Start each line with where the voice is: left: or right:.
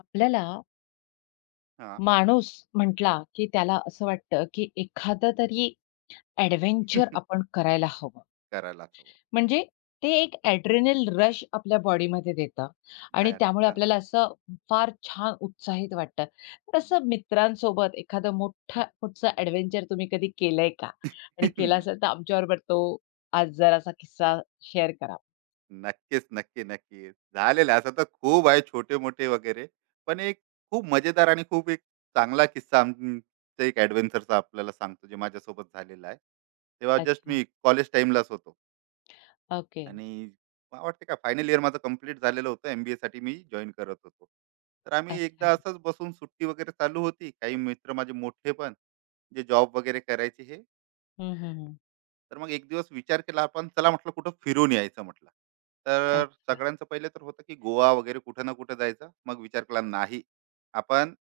left: आपल्याला
right: हां.
left: माणूस म्हटला, की त्याला असं वाटतं, की एखादं तरी एडव्हेंचर आपण करायला हवं.
right: करायलाच हवं.
left: म्हणजे ते एक एड्रेनल रश आपल्या बॉडीमध्ये देतं आणि
right: भयानक
left: त्यामुळे
right: हां.
left: आपल्याला असं फार छान उत्साहित वाटतं. तसं मित्रांसोबत एखादं मोठं कुठचं एडव्हेंचर तुम्ही कधी केलंय का? आणि केला असेल तर आमच्याबरोबर तो आज जरासा किस्सा शेअर करा?
right: नक्कीच, नक्की, नक्की. झालेलं आहे. असं तर खूप आहे छोटे-मोठे वगैरे. पण एक खूप मजेदार आणि खूप एक चांगला किस्सा आमचा एक एडव्हेंचरचा आपल्याला सांगतो, जे माझ्यासोबत झालेला आहे. तेव्हा जस्ट
left: अच्छा.
right: मी कॉलेज टाईमलाच होतो
left: ओके.
right: आणि मला वाटते का फायनल इयर माझं कंप्लीट झालेलं होतं. एम-बी-एसाठी मी जॉइन करत होतो. तर आम्ही एकदा
left: अच्छा.
right: असंच बसून सुट्टी वगैरे चालू होती. काही मित्र माझे मोठे पण, जे जॉब वगैरे करायचे हे
left: हं, हं, हं.
right: तर मग एक दिवस विचार केला आपण चला म्हटलं कुठं फिरून यायचं म्हटलं. तर
left: अच्छा.
right: सगळ्यांचं पहिले तर होतं की गोवा वगैरे कुठं ना कुठं जायचं मग विचार केला नाही आपण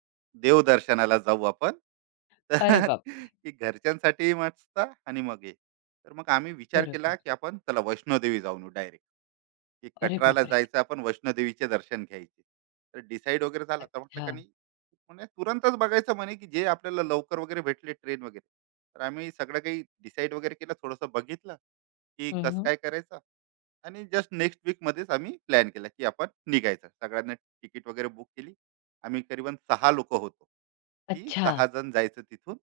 right: देवदर्शनाला जाऊ आपण.
left: अरे
right: तर
left: बापरे!
right: की घरच्यांसाठी मस्त आणि मग हे तर मग आम्ही विचार केला
left: बरोबर.
right: की आपण चला वैष्णोदेवी जाऊन डायरेक्ट की
left: अरे
right: कटराला
left: बापरे!
right: जायचं आपण वैष्णोदेवीचे दर्शन घ्यायचे. तर डिसाईड वगैरे झाला तर म्हटलं
left: अच्छा.
right: का नाही म्हणजे तुरंतच बघायचं म्हणे की जे आपल्याला लवकर वगैरे भेटले ट्रेन वगैरे. तर आम्ही सगळं काही डिसाईड वगैरे केलं थोडंसं बघितलं की
left: हं,
right: कसं
left: हं.
right: काय करायचं. आणि जस्ट नेक्स्ट वीक मध्येच आम्ही प्लॅन केला की आपण निघायचं सगळ्यांना. तिकीट वगैरे बुक केली. आम्ही करीबन सहा लोक होतो की
left: अच्छा,
right: सहा जण जायचं तिथून.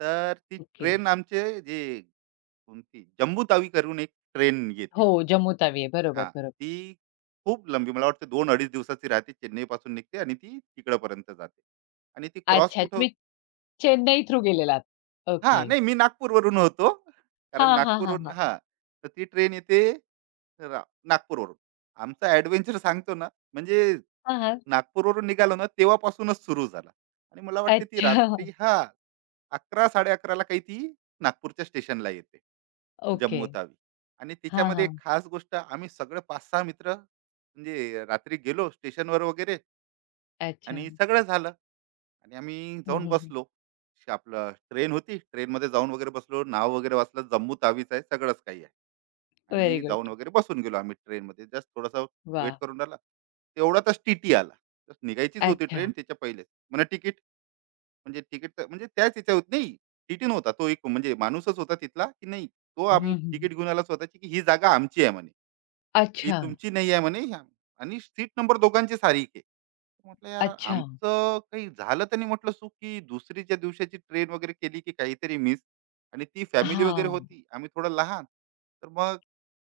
right: तर ती
left: ओके.
right: ट्रेन आमचे जे कोणती जम्बूतावी करून एक ट्रेन येते.
left: हो, जम्मू तावी आहे.
right: हा
left: बरोबर, बरोबर.
right: ती खूप लंबी मला वाटतं दोन अडीच दिवसाची राहते चेन्नईपासून निघते आणि ती तिकडपर्यंत जाते आणि ती क्रॉस
left: अच्छा,
right: कुठं.
left: तुम्ही चेन्नई थ्रू गेलेलात.
right: हां,
left: ओके.
right: नाही मी नागपूरवरून होतो. कारण
left: हां, हां, हां,
right: नागपूरवरून
left: हां.
right: हां, तर ती ट्रेन येते रा नागपूरवरून. आमचा एडव्हेंचर सांगतो ना, म्हणजे
left: हां, हां.
right: नागपूरवरून निघालो ना, तेव्हापासूनच सुरू झाला. आणि मला वाटते ती
left: अच्छा.
right: रात्री हां, 11 साड़े ला काही ती नागपूरच्या स्टेशनला येते,
left: ओके.
right: जम्मू तावी. आणि
left: हां,
right: तिच्यामध्ये एक
left: हां.
right: खास गोष्ट, आम्ही सगळे 5-6 मित्र म्हणजे रात्री गेलो स्टेशनवर वगैरे
left: अच्छा.
right: आणि सगळं झालं. आणि आम्ही जाऊन बसलो. आपलं ट्रेन होती. ट्रेनमध्ये जाऊन वगैरे बसलो. नाव वगैरे वाचलं. जम्मू तावीज आहे. सगळंच काही आहे.
left: व्हेरी
right: आणि
left: गुड.
right: जाऊन वगैरे बसून गेलो आम्ही ट्रेनमध्ये. जस्ट थोडासा वेट
left: वाह!
right: करून राहिला. तेवढ्यातच टीटी आला. तर निघायचीच होती
left: अच्छा.
right: ट्रेन त्याच्या पहिलेच. म्हणा तिकीट म्हणजे तिकीट म्हणजे त्याच ह्याच्यावर नाही, टी नव्हता. तो एक म्हणजे माणूसच होता तिथला, की नाही तो
left: हं,
right: आम
left: हं,
right: तिकीट घेऊन आला स्वतःची, की ही जागा आमची आहे म्हणे. ही
left: अच्छा,
right: तुमची नाही आहे म्हणे. ह्या- आणि सीट नंबर दोघांची सारखी आहे. म्हटलं यार
left: अच्छा.
right: आमचं काही झालं तर नाही म्हटलं चूक की दुसरीच्या दिवसाची ट्रेन वगैरे केली की काहीतरी मिस. आणि ती फॅमिली वगैरे
left: हां.
right: होती आम्ही थोडं लहान. तर मग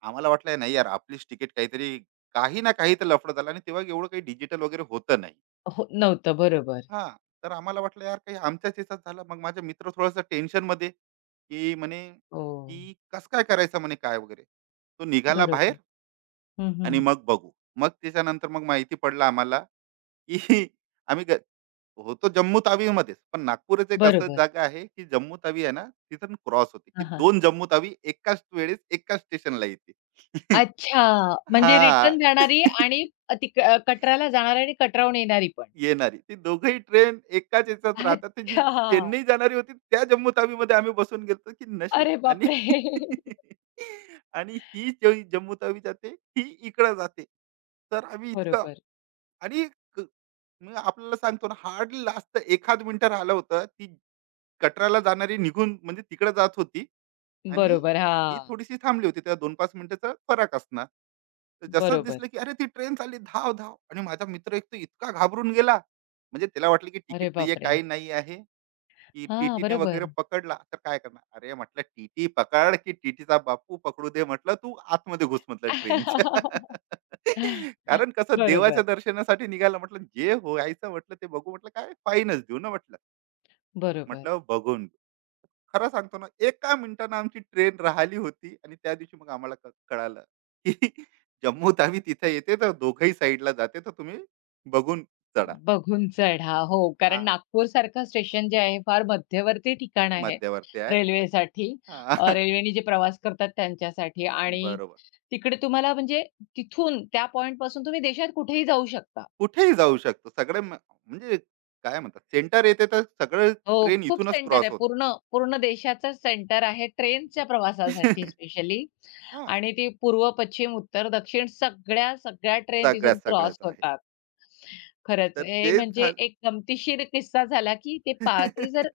right: आम्हाला वाटलं नाही यार आपलीच तिकीट काहीतरी काही ना काही तर लफडं झालं आणि तेव्हा एवढं काही डिजिटल वगैरे होतं नाही.
left: हो, नव्हतं. बरोबर.
right: हा, तर आम्हाला वाटलं यार काही आमच्याच याच्यात झालं मग माझा मित्र थोडासा टेन्शन मध्ये की म्हणे
left: हो,
right: की कस काय करायचं म्हणे काय वगैरे. तो निघाला बाहेर
left: बरोबर. हं,
right: आणि
left: हं.
right: मग बघू. मग त्याच्यानंतर मग माहिती पडलं आम्हाला की आम्ही ग- होतो जम्मू तावीमध्येच पण नागपूर एक असं
left: बरोबर.
right: जागा आहे की जम्मू तावी आहे ना तिथून क्रॉस होते की
left: हां, हां.
right: दोन जम्मू तावी एकाच वेळेस एकाच स्टेशनला येते.
left: अच्छा, म्हणजे
right: हा.
left: रिटर्न जाणारी आणि ती कटराला जाणारी आणि कटराहून येणारी पण.
right: येणारी ती दोघही ट्रेन एकाच याच्यात राहतात ती जी
left: अच्छा.
right: चेन्नई जाणारी होती त्या जम्मू तावी मध्ये आम्ही बसून गेलो की नशीब.
left: अरे
right: आणि
left: बापरे!
right: आणि ही जी जम्मू तावी जाते ही इकडे जाते तर आम्ही इतकं.
left: बरोबर,
right: आणि क मग आपल्याला सांगतो ना, हार्डली लास्ट एखाद मिनिटं राहिलं होतं. ती गटाराला जाणारी निघून म्हणजे तिकडे जात होती आणि
left: बरोबर.
right: ही
left: हां,
right: थोडीशी थांबली होती. त्या दोन 5 मिनिटाचा फरक असणार. तर जसंच
left: बरोबर.
right: दिसलं, की "अरे, ती ट्रेन चालली, धाव, धाव!" आणि माझा मित्र एक तर इतका घाबरून गेला. म्हणजे त्याला वाटलं, की तिकीट
left: अरे
right: नाहीये,
left: बापरे!
right: काही नाही आहे. की
left: हां,
right: टीटीने वगैरे
left: बरोबर.
right: पकडला तर काय करणार? अरे म्हटलं टीटी पकड, की टीटीचा बापू पकडू दे म्हटलं तू आतमध्ये घुस म्हटलं ट्रेनच्या. कारण कसं देवाच्या
left: बरोबर,
right: दर्शनासाठी निघायला म्हटलं जे व्हायचं म्हटलं ते बघू म्हटलं काय फाईनच देऊ ना म्हटलं.
left: बरोबर.
right: म्हटलं बघून घेऊ. खरं सांगतो ना एका मिनिटानं आमची ट्रेन राहिली होती आणि त्या दिवशी मग आम्हाला कळालं, की जम्मू तावी तिथे येते तर दोघंही साईडला जाते तर तुम्ही बघून चढा.
left: बघून चढा. हो,
right: हा,
left: कारण नागपूरसारखं स्टेशन जे आहे, फार मध्यवर्ती ठिकाण आहे
right: मध्यवर्ती आहे.
left: रेल्वेसाठी.
right: हां,
left: रेल्वेने जे प्रवास करतात त्यांच्यासाठी आणि
right: बरोबर.
left: तिकडे तुम्हाला म्हणजे तिथून त्या पॉइंटपासून तुम्ही देशात कुठेही जाऊ शकता.
right: कुठेही जाऊ शकतो. सगळे म म्हणजे काय म्हणतात सेंटर येते तर सगळं
left: हो,
right: ट्रेन
left: खूप
right: इथूनच
left: सेंटर
right: क्रॉस
left: आहे.
right: होतात.
left: पूर्ण पूर्ण देशाचंच सेंटर आहे ट्रेनच्या प्रवासासाठी स्पेशली
right: हां,
left: आणि ती पूर्व, पश्चिम, उत्तर, दक्षिण सगळ्या, सगळ्या ट्रेन तिथून
right: सगळ्याच,
left: क्रॉस
right: सगळ्याच आहे.
left: होतात. खरंच
right: तर
left: हे
right: तेच
left: म्हणजे
right: झालं.
left: एक गमतीशीर किस्सा झाला, की ते पा ते जर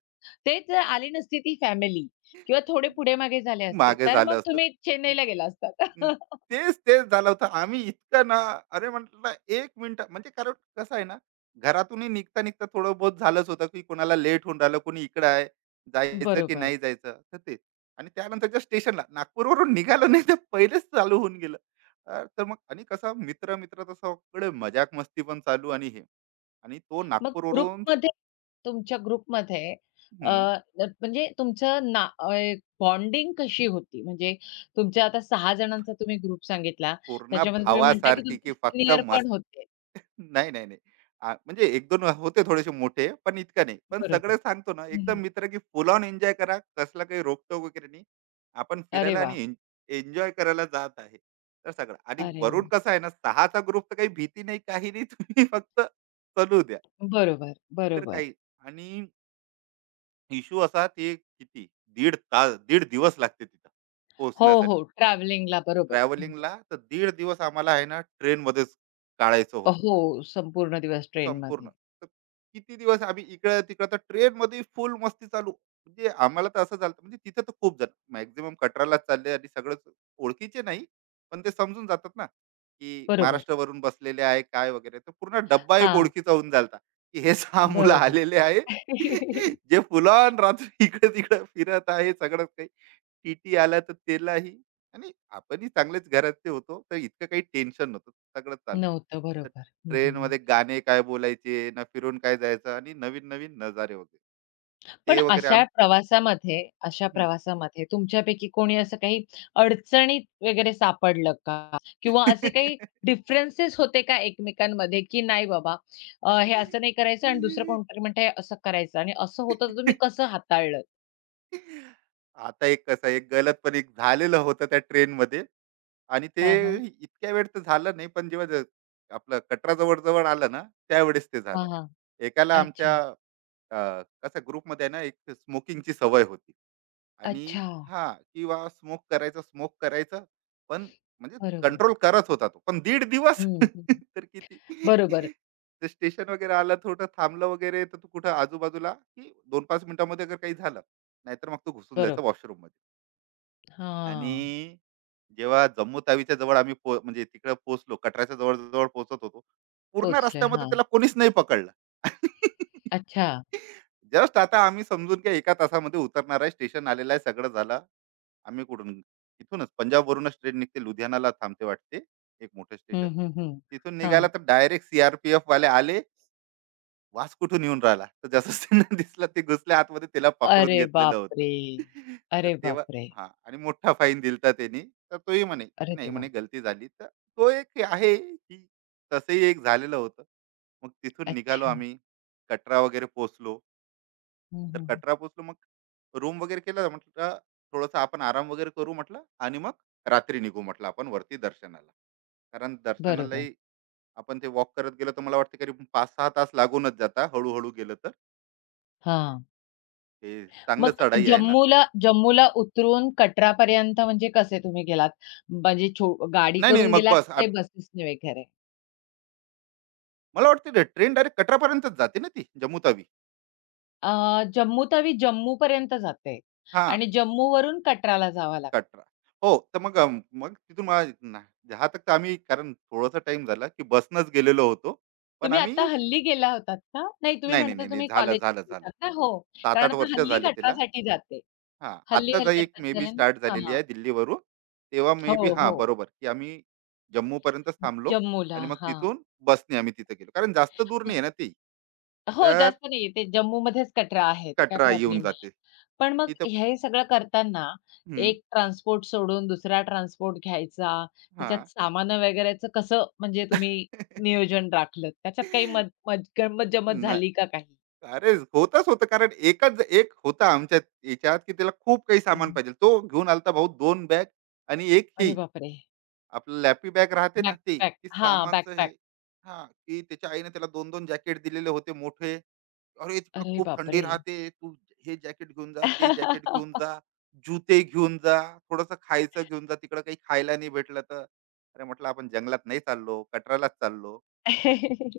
left: ते जर आली नसती ती फॅमिली किंवा थोडे पुढे-मागे झाले असते,
right: मागे
left: तर
right: झालं
left: मग
right: असतं.
left: तुम्ही
right: हं,
left: चेन्नईला गेला असतात.
right: हं. तेच, तेच झालं होतं. आम्ही इतकं ना अरे म्हटलं 1 मिनिट म्हणजे कारण कसं आहे ना, घरातूनही निघता-निघता थोडं बहुत झालंच होतं, की कोणाला लेट होऊन राहिलं, कोणी इकडं आहे, जायचं की
left: बरोबर.
right: नाही जायचं, तर ते. आणि त्यानंतरच्या स्टेशनला नागपूरवरून निघालो नाही तर पहिलेच चालू होऊन गेलं. अ, तर मग आणि कसं मित्र-मित्र तर सगळे मजाक-मस्ती पण चालू आणि हे. आणि तो
left: मग
right: नागपूरवरून
left: ग्रुपमध्ये तुमच्या ग्रुपमध्ये अ, म्हणजे तुमचं ना बॉन्डिंग कशी होती? म्हणजे तुमच्या आता 6 जणांचा तुम्ही ग्रुप सांगितला.
right: पूर्ण
left: त्याच्यामध्ये तुम्ही म्हणताय की
right: भावासारखी
left: तुमचे
right: की फक्त
left: सीनियर पण
right: मस्त.
left: होते.
right: नाही, नाही, नाही. आ, म्हणजे 1-2 होते थोडेसे मोठे, पण इतकं नाही. पण
left: बरोबर.
right: सगळं सांगतो ना, एकदम
left: हं,
right: मित्र की फुल ऑन एन्जॉय करा. कसला काही रोकटोक वगैरे नाही. आपण
left: अरे
right: फिरायला
left: वा,
right: आणि एन्जॉय करायला जात आहे. तर सगळं आणि
left: अरे वा,
right: वरून कसं आहे ना, 6 ग्रुप तर काही भीती नाही, काही नाही. तुम्ही फक्त चलू द्या.
left: बरोबर,
right: तर
left: बरोबर.
right: काही आणि इश्यू असा ते किती दीड तास, दीड दिवस लागते तिथं
left: हो,
right: पोहोचण्यासाठी.
left: हो. ट्रॅव्हलिंगला बरोबर, बरोबर.
right: ट्रॅव्हलिंगला तर दीड दिवस आम्हाला आहे ना ट्रेनमध्येच काढायचं होतं
left: हो, संपूर्ण दिवस
right: संपूर्ण.
left: ट्रेनमध्ये.
right: तर किती दिवस आम्ही इकडं-तिकडं तर ट्रेनमध्ये फुल मस्ती चालू. म्हणजे आम्हाला तर असं झालं म्हणजे तिथे तर खूप जण मॅक्सिमम कटरालाच चालले आणि सगळंच ओळखीचे नाही, पण ते समजून जातात ना, की
left: बरोबर.
right: महाराष्ट्रावरून बसलेले आहे काय वगैरे. तर पूर्ण डब्बा एक
left: हां,
right: ओळखीचा होऊन झाला की हे 6 मुलं
left: बरोबर.
right: आलेले आहे. जे फुल रात्री इकडं-तिकडं फिरत आहे सगळंच काही. टीटी आला तर त्यालाही आणि आपणही चांगलेच घरातले होतो, तर इतकं काही टेन्शन नव्हतं. सगळं चालू.
left: नव्हतं.
right: तर
left: बरोबर. हं,
right: ट्रेनमध्ये गाणे काय बोलायचे, ना फिरून काय जायचं आणि नवीन-नवीन नजारे वगैरे.
left: पण
right: ते वगैरे
left: अशा
right: आम
left: प्रवासामध्ये अशा
right: हं.
left: प्रवासामध्ये तुमच्यापैकी कोणी असं काही अडचणीत वगैरे सापडलं का? किंवा असे काही डिफरन्सेस होते का एकमेकांमध्ये, की नाही बाबा हे असं नाही करायचं आणि दुसरं कोणतरी म्हणतंय असं करायचं आणि असं होतं तर तुम्ही कसं हाताळलं?
right: आता एक कसं एक गलत पण एक झालेलं होतं त्या ट्रेनमध्ये आणि ते
left: हां, हां.
right: इतक्या वेळ तर झालं नाही, पण जेव्हा आपलं कटरा जवळ-जवळ आलं ना, त्यावेळेस ते झालं.
left: हां, हां.
right: एकाला
left: अच्छा.
right: आमच्या, अ, कसं ग्रुपमध्ये ना, एक स्मोकिंगची सवय होती. आणि
left: अच्छा.
right: हां, किंवा स्मोक करायचं, स्मोक करायचं. पण म्हणजे
left: बरोबर.
right: कंट्रोल करत होता तो. पण दीड दिवस
left: हं, हं.
right: तर किती?
left: बरोबर,
right: तर स्टेशन वगैरे आलं, थोडं थांबलं वगैरे, तर तू कुठं आजूबाजूला की 2-5 मिनिटांमध्ये अगर काही झालं, नाहीतर मग तू घुसून
left: बरोबर.
right: जायचा वॉशरूममध्ये.
left: हां.
right: आणि जेव्हा जम्मू तावीच्या जवळ आम्ही म्हणजे तिकडे पोहोचलो, कटराच्या जवळ-जवळ पोहोचत होतो. पूर्ण
left: पोहोचले.
right: रस्त्यामध्ये
left: हां.
right: त्याला कोणीच नाही पकडलं.
left: अच्छा.
right: जस्ट आता आम्ही समजून की 1 तासामध्ये उतरणार आहे, स्टेशन आलेलं आहे, सगळं झालं. आम्ही कुठून इथूनच पंजाबवरूनच ट्रेन निघते लुधियानाला थांबते वाटते एक मोठं स्टेशन.
left: हं, हं, हं.
right: तिथून निघायला
left: हां.
right: तर डायरेक्ट सीआरपीएफ वाले आले. वास कुठून येऊन राहिला तर जसं त्यांना दिसलं ते घुसले आतमध्ये त्याला पकडून
left: अरे
right: घेतलेलं
left: बापरे!
right: होतं. तर
left: अरे
right: तेव्हा
left: बापरे!
right: हा आणि मोठा फाईन दिलता त्यांनी. तर तोही म्हणे की
left: अरे
right: नाही
left: देवा!
right: म्हणे गलती झाली. तर तो एक हे आहे की तसंही एक झालेलं होतं. मग तिथून निघालो
left: अच्छा.
right: आम्ही कटरा वगैरे पोचलो.
left: हं,
right: जर
left: हं.
right: कटरा पोचलो मग रूम वगैरे केला म्हटलं थोडासा आपण आराम वगैरे करू म्हटलं आणि मग रात्री निघू म्हटलं आपण वरती दर्शनाला. कारण
left: बरोबर.
right: दर्शनालाही आपण ते वॉक करत गेलो तर मला वाटतं कधी पाच सहा तास लागूनच जाता हळूहळू गेलं तर.
left: हां.
right: हे चांगलं
left: मग
right: चढाई आहे ना.
left: जम्मूला जम्मूला उतरून कटरापर्यंत म्हणजे कसे तुम्ही गेलात? म्हणजे छो गाडी
right: नाही नाही
left: करून
right: मग
left: गेलात
right: बस
left: की काही
right: आम्ही
left: बसेसने वगैरे?
right: मला वाटतं ट्रेन डायरेक्ट कटरापर्यंतच जाते ना ती जम्मू तावी.
left: अ, जम्मू तवी जम्मूपर्यंत जाते
right: हां,
left: आणि जम्मूवरून कटराला जावं लागतं.
right: कटरा. हो तर मग अम, मग तिथून मला ना- दहा तक तर आम्ही कारण थोडासा टाइम झाला की बसनंच गेलेलो होतो पण
left: तुम्ही आता
right: आम्ही.
left: हल्ली गेला होतात का? नाही तुम्ही
right: नाही, नाही,
left: म्हणता
right: नाही, नाही.
left: तुम्ही
right: झालं,
left: कॉलेज
right: झालं, झालं.
left: ना? हो. कारण
right: 7-8
left: आता
right: वर्ष
left: हल्ली
right: झाले तिला.
left: कटरासाठी जाते.
right: हां, आत्ताच
left: हल्ली-हल्ली
right: एक मे
left: आताच
right: बी
left: झालं ना?
right: स्टार्ट झालेली
left: हां.
right: आहे दिल्लीवरून. तेव्हा
left: हो,
right: मे बी हां,
left: हो.
right: बरोबर, की आम्ही जम्मूपर्यंतच थांबलो.
left: जम्मूला.
right: आणि मग
left: हां.
right: तिथून बसने आम्ही तिथे गेलो. कारण जास्त दूर नाही आहे ना ती.
left: हो,
right: तर
left: जास्त नाहीये. ते जम्मूमध्येच कटरा आहे. ते काही
right: कटरा येऊन
left: प्रॉब्लेम
right: जाते.
left: नाहीये. पण मग
right: तिथं
left: हे सगळं करताना
right: हं,
left: एक ट्रान्सपोर्ट सोडून दुसरा ट्रान्सपोर्ट घ्यायचा,
right: हां.
left: त्याच्यात सामानं वगैरेचं कसं म्हणजे तुम्ही
right: ना
left: नियोजन राखलत? त्याच्यात काही मज मज गंमत-जंमत झाली का काही?
right: अरे, होतच होतं कारण एकच एक होता आमच्या याच्यात, की त्याला खूप काही सामान
left: हं.
right: पाहिजे. तो घेऊन आला भाऊ 2 बॅग आणि 1
left: अरे
right: ही.
left: बापरे!
right: आपलं लॅपी बॅग राहते ना ते,
left: बॅकपॅक
right: की
left: हां,
right: सामानचं हे.
left: बॅकपॅक.
right: हां, की त्याच्या आईने त्याला दोन-दोन जॅकेट दिलेले होते मोठे. "अरे, तिकडे
left: अरे
right: खूप थंडी
left: बापरे!
right: राहते. तू हे जॅकेट घेऊन जा, ते जॅकेट घेऊन जा, जुते घेऊन जा, थोडंसं खायचं घेऊन जा, तिकडं काही खायला नाही भेटलं तर." अरे, म्हटलं आपण जंगलात नाही चाललो, कटरालाच चाललो,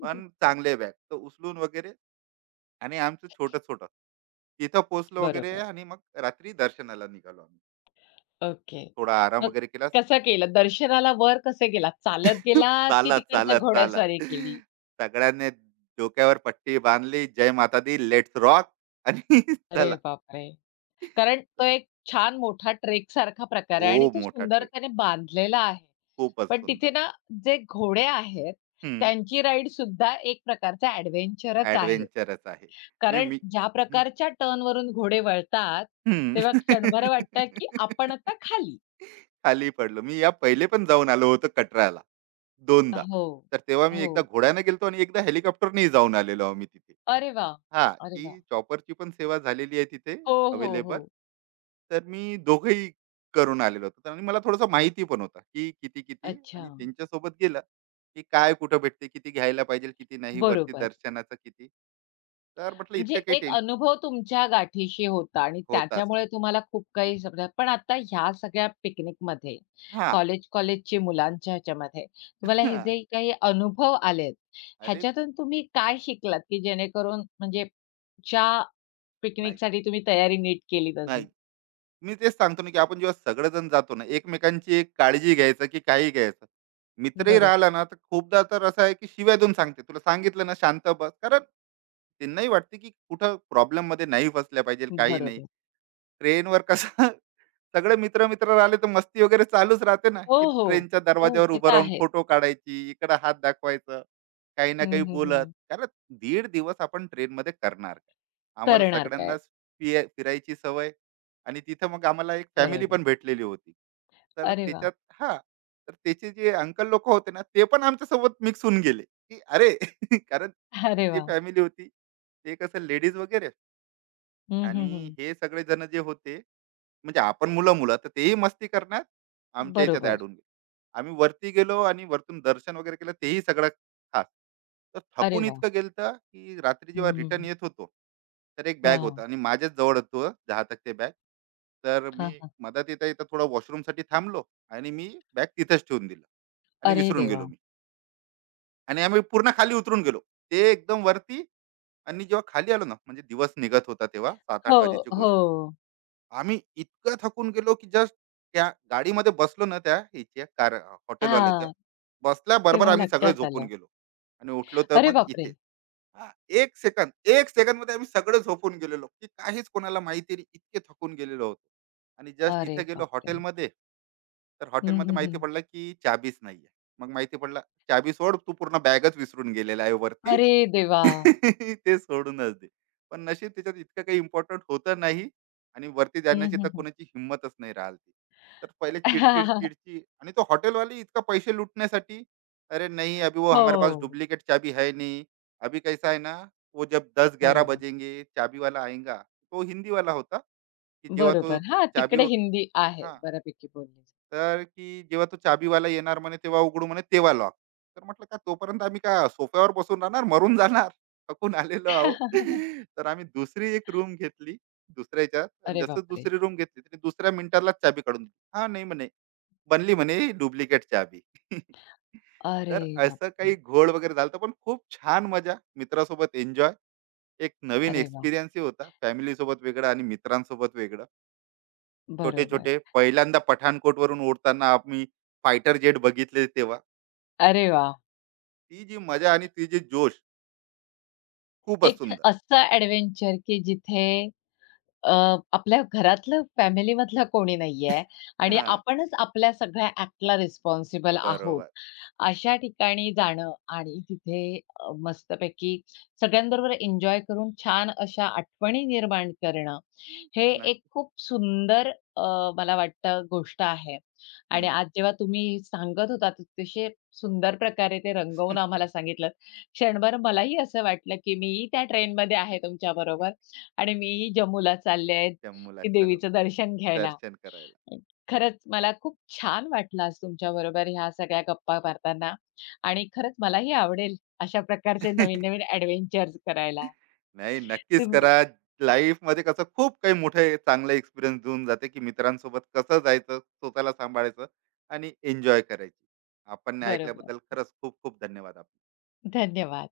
right: पण चांगले बॅग. तर उचलून वगैरे आणि आमचं छोटं-छोटं. तिथं पोहोचलो वगैरे
left: बरोबर.
right: आणि मग रात्री दर्शनाला निघालो आम्ही.
left: ओके.
right: थोडा आराम
left: मग
right: वगैरे केला.
left: कसं केलं? दर्शनाला वर कसे गेलात? चालत गेलात की
right: चला,
left: तिकडच्या
right: चला, चला.
left: घोडेस्वारी केली?
right: सगळ्यांनी डोक्यावर पट्टी बांधली. जय माता दी, लेट्स रॉक आणि
left: अरे
right: चला.
left: बापरे! कारण तो एक छान मोठा ट्रेकसारखा प्रकार आहे आणि
right: खूप
left: तो
right: मोठा
left: सुंदर
right: ट्रेक.
left: सुंदरतेने बांधलेला आहे.
right: खूपच
left: पण
right: सुंदर.
left: तिथे ना जे घोडे आहेत,
right: हं.
left: त्यांची राईडसुद्धा एक प्रकारचा ॲडव्हेंचरच आहे.
right: एडव्हेंचरच आहे. आणि
left: कारण
right: मी
left: ज्या
right: हं,
left: प्रकारच्या टर्नवरून घोडे वळतात,
right: हं.
left: तेव्हा क्षणभर वाटतं, की आपण आता खाली.
right: खाली पडलो. मी या पहिले पण जाऊन आलो होतो कटराला, दोनदा.
left: हो,
right: तर तेव्हा मी एकदा
left: हो.
right: घोड्याने गेलो होतो आणि एकदा हेलिकॉप्टरनेही जाऊन आलेलो आहोत मी तिथे.
left: अरे वाह!
right: हां,
left: अरे
right: की
left: वाह!
right: चॉपरची पण सेवा झालेली आहे तिथे
left: हो, हो, हो.
right: अवेलेबल. तर मी दोघंही करून आलेलो होतो तर आणि मला थोडंसं माहिती पण होतं, की किती-किती
left: अच्छा.
right: आणि त्यांच्यासोबत गेलं, की काय कुठं भेटते, किती घ्यायला पाहिजे, किती नाही, वरती
left: बरोबर.
right: दर्शनाचं किती. तर म्हटलं
left: म्हणजे
right: इतकं काही
left: एक
right: टेन
left: अनुभव तुमच्या गाठीशी होता आणि
right: होताच होता.
left: त्याच्यामुळे तुम्हाला खूप काही समजा पण आता ह्या सगळ्या पिकनिकमध्ये
right: हां,
left: कॉलेज कॉलेजची मुलांच्या ह्याच्यामध्ये तुम्हाला हे जे काही अनुभव आलेत,
right: अरे
left: ह्याच्यातून तुम्ही काय शिकलात, की जेणेकरून म्हणजे ज्या
right: नाही,
left: पिकनिकसाठी तुम्ही तयारी नीट केलीत अजून?
right: नाही. मी तेच सांगतो ना, की आपण जेव्हा सगळेजण जातो ना, एकमेकांची एक काळजी घ्यायचं की काही घ्यायचं. मित्रही
left: बरोबर,
right: राहिला ना, तर खूपदा तर असं आहे की शिव्या देऊन सांगते, "तुला सांगितलं ना शांत बस." कारण त्यांनाही वाटते की कुठं प्रॉब्लेममध्ये नाही फसल्या पाहिजे, काही नाही.
left: बरोबर.
right: ट्रेनवर कसं सगळे मित्र-मित्र राहिले तर मस्ती वगैरे चालूच राहते ना,
left: हो,
right: की
left: हो.
right: ट्रेनच्या
left: हो,
right: दरवाज्यावर
left: ते
right: उभं
left: तर
right: राहून
left: आहेत.
right: फोटो काढायची, इकडं हात दाखवायचं, काही ना
left: हं,
right: काही
left: हं,
right: बोलत.
left: हं.
right: कारण दीड दिवस आपण ट्रेनमध्ये करणार काय? आम्हाला
left: करणार काय?
right: सगळ्यांनाच फिरायची सवय. आणि तिथं मग आम्हाला एक फॅमिली
left: बरोबर.
right: पण भेटलेली होती. तर
left: अरे वाह!
right: त्याच्यात हां, तर त्याचे जे अंकल लोकं होते ना, ते पण आमच्यासोबत मिक्स होऊन गेले, की अरे, कारण
left: अरे
right: तिची
left: वाह!
right: फॅमिली होती. ते कसं लेडीज वगैरे
left: हं, हं,
right: आणि
left: हं.
right: हे सगळे जण जे होते म्हणजे आपण मुलं-मुलं तर तेही मस्ती करणार, आमच्या ह्याच्यात
left: बरोबर.
right: ॲड होऊन गेले. आम्ही वरती गेलो आणि वरतून दर्शन वगैरे केलं तेही सगळं खास. तर
left: अरे
right: थकून
left: वाह!
right: इतकं गेलतं, की रात्री जेव्हा
left: हं,
right: रिटर्न
left: हं,
right: येत होतो, तर एक बॅग
left: वॉव!
right: होता आणि माझ्याच जवळ होतं 10 टक्के बॅग. तर मी
left: हां, हां.
right: मधात येता-येता थोडं वॉशरूमसाठी थांबलो आणि मी बॅग तिथेच ठेवून दिलं आणि
left: अरे
right: विसरून गेलो
left: देवा!
right: मी. आणि आम्ही पूर्ण खाली उतरून गेलो. ते एकदम वरती. आणि जेव्हा खाली आलो ना, म्हणजे दिवस निघत होता तेव्हा 7:00-8:00
left: हो,
right: वाजेची
left: हो.
right: गोष्ट. आम्ही इतकं थकून गेलो की जस्ट त्या गाडीमध्ये बसलो ना त्या ह्याच्या कार हॉटेलवाल्याच्या
left: हां,
right: बसल्याबरोबर
left: तेव्हा
right: आम्ही सगळे
left: लक्षात
right: झोपून
left: आलं.
right: गेलो. आणि उठलो तर
left: अरे
right: मग इथे
left: बापरे!
right: हा, एक सेकंद एक सेकंद मध्ये आम्ही सगळे झोपून गेलेलो की काहीच कोणाला माहिती नाही इतके थकून गेलेलो होतो. आणि जस्ट
left: अरे
right: इथे गेलो
left: बापरे!
right: हॉटेलमध्ये. तर
left: हं,
right: हॉटेलमध्ये
left: हं,
right: माहिती
left: हं.
right: पडलं की चाबीच नाहीये. मग माहिती पडलं चाबी सोड तू पूर्ण बॅगच विसरून गेलेला आहे वरती.
left: अरे देवा!
right: ते सोडूनच दे. पण नशीब त्याच्यात इतकं काही इम्पोर्टंट होतं नाही आणि वरती
left: हं,
right: जाण्याची तर
left: हं, हं.
right: कोणाची हिंमतच नाही राहिली होती. तर पहिले चिड-चिड, चिड-चिड आणि तो हॉटेलवाले इतका पैसे लुटण्यासाठी, "अरे नहीं, अभी वो हमारे पास
left: हो,
right: डुप्लीकेट चाबी है नहीं. अभी कैसा है ना, वो जब 10-11
left: बरोबर.
right: बजेंगे, चाबी वाला आएगा." तो हिंदी वाला होता, की जेव्हा तो
left: बरोबर. हां,
right: चाबी
left: तिकडे
right: वग
left: हिंदी आहे
right: हां.
left: बऱ्यापैकी बोलली
right: तर की जेव्हा तो चाबीवाला येणार म्हणे तेव्हा उघडू म्हणे तेव्हा लॉक. तर म्हटलं का तोपर्यंत आम्ही का सोफ्यावर बसून राहणार, मरून जाणार. थकून
left: जाते.
right: आलेलो आहोत. तर आम्ही दुसरी एक रूम घेतली दुसऱ्या ह्याच्यात आणि
left: अरे
right: जसं
left: बापरे!
right: दुसरी रूम घेतली तरी दुसऱ्या मिनिटालाच चाबी काढून दिली. हां, नाही म्हणे. बनली म्हणे डुप्लिकेट चाबी.
left: अरे
right: तर असं
left: बापरे!
right: काही घोळ वगैरे झालं पण खूप छान मजा, मित्रासोबत एन्जॉय. एक नवीन
left: अरे वाह!
right: एक्सपिरियन्सही होता. फॅमिलीसोबत वेगळं आणि मित्रांसोबत वेगळं. छोटे
left: बरोबर.
right: छोटे पहिल्यांदा पठाणकोट वरून ओढताना आम्ही फायटर जेट बघितले तेव्हा
left: अरे वाह!
right: ती जी मजा आणि ती जी जोश खूपच
left: एक
right: सुंदर.
left: असं एडव्हेंचर की जिथे अ, आपल्या घरातलं फॅमिलीमधला कोणी नाहीये आणि
right: हा,
left: आपणच आपल्या सगळ्या ॲक्टला रिस्पॉन्सिबल आहोत.
right: बरोबर,
left: अशा ठिकाणी जाणं आणि तिथे मस्तपैकी सगळ्यांबरोबर एन्जॉय करून छान अशा आठवणी निर्माण करणं, हे एक
right: नक्की.
left: खूप सुंदर अ, मला वाटतं गोष्ट आहे. आणि
right: हम्म.
left: आज जेव्हा तुम्ही सांगत होता अतिशय सुंदर प्रकारे ते रंगवून आम्हाला सांगितलंत. क्षणभर मलाही असं वाटलं, की मीही त्या ट्रेनमध्ये आहे तुमच्याबरोबर आणि मीही जम्मूला चालले आहेत,
right: जम्मूला
left: की
right: चलो
left: देवीचं दर्शन घ्यायला.
right: दर्शन करायला.
left: खरंच मला खूप छान वाटलं आज तुमच्याबरोबर ह्या सगळ्या गप्पा मारताना आणि खरंच मलाही आवडेल अशा प्रकारचे नवीन-नवीन एडव्हेंचर्स करायला.
right: नाही नक्कीच
left: तुम्ही
right: करा. लाईफ मध्ये कसं खूप काही मोठे चांगले एक्सपिरियन्स देऊन जाते की मित्रांसोबत कसं जायचं स्वतःला सांभाळायचं आणि एन्जॉय करायची. आपण
left: बरोबर.
right: ऐकल्याबद्दल खरंच खूप खूप धन्यवाद.
left: धन्यवाद.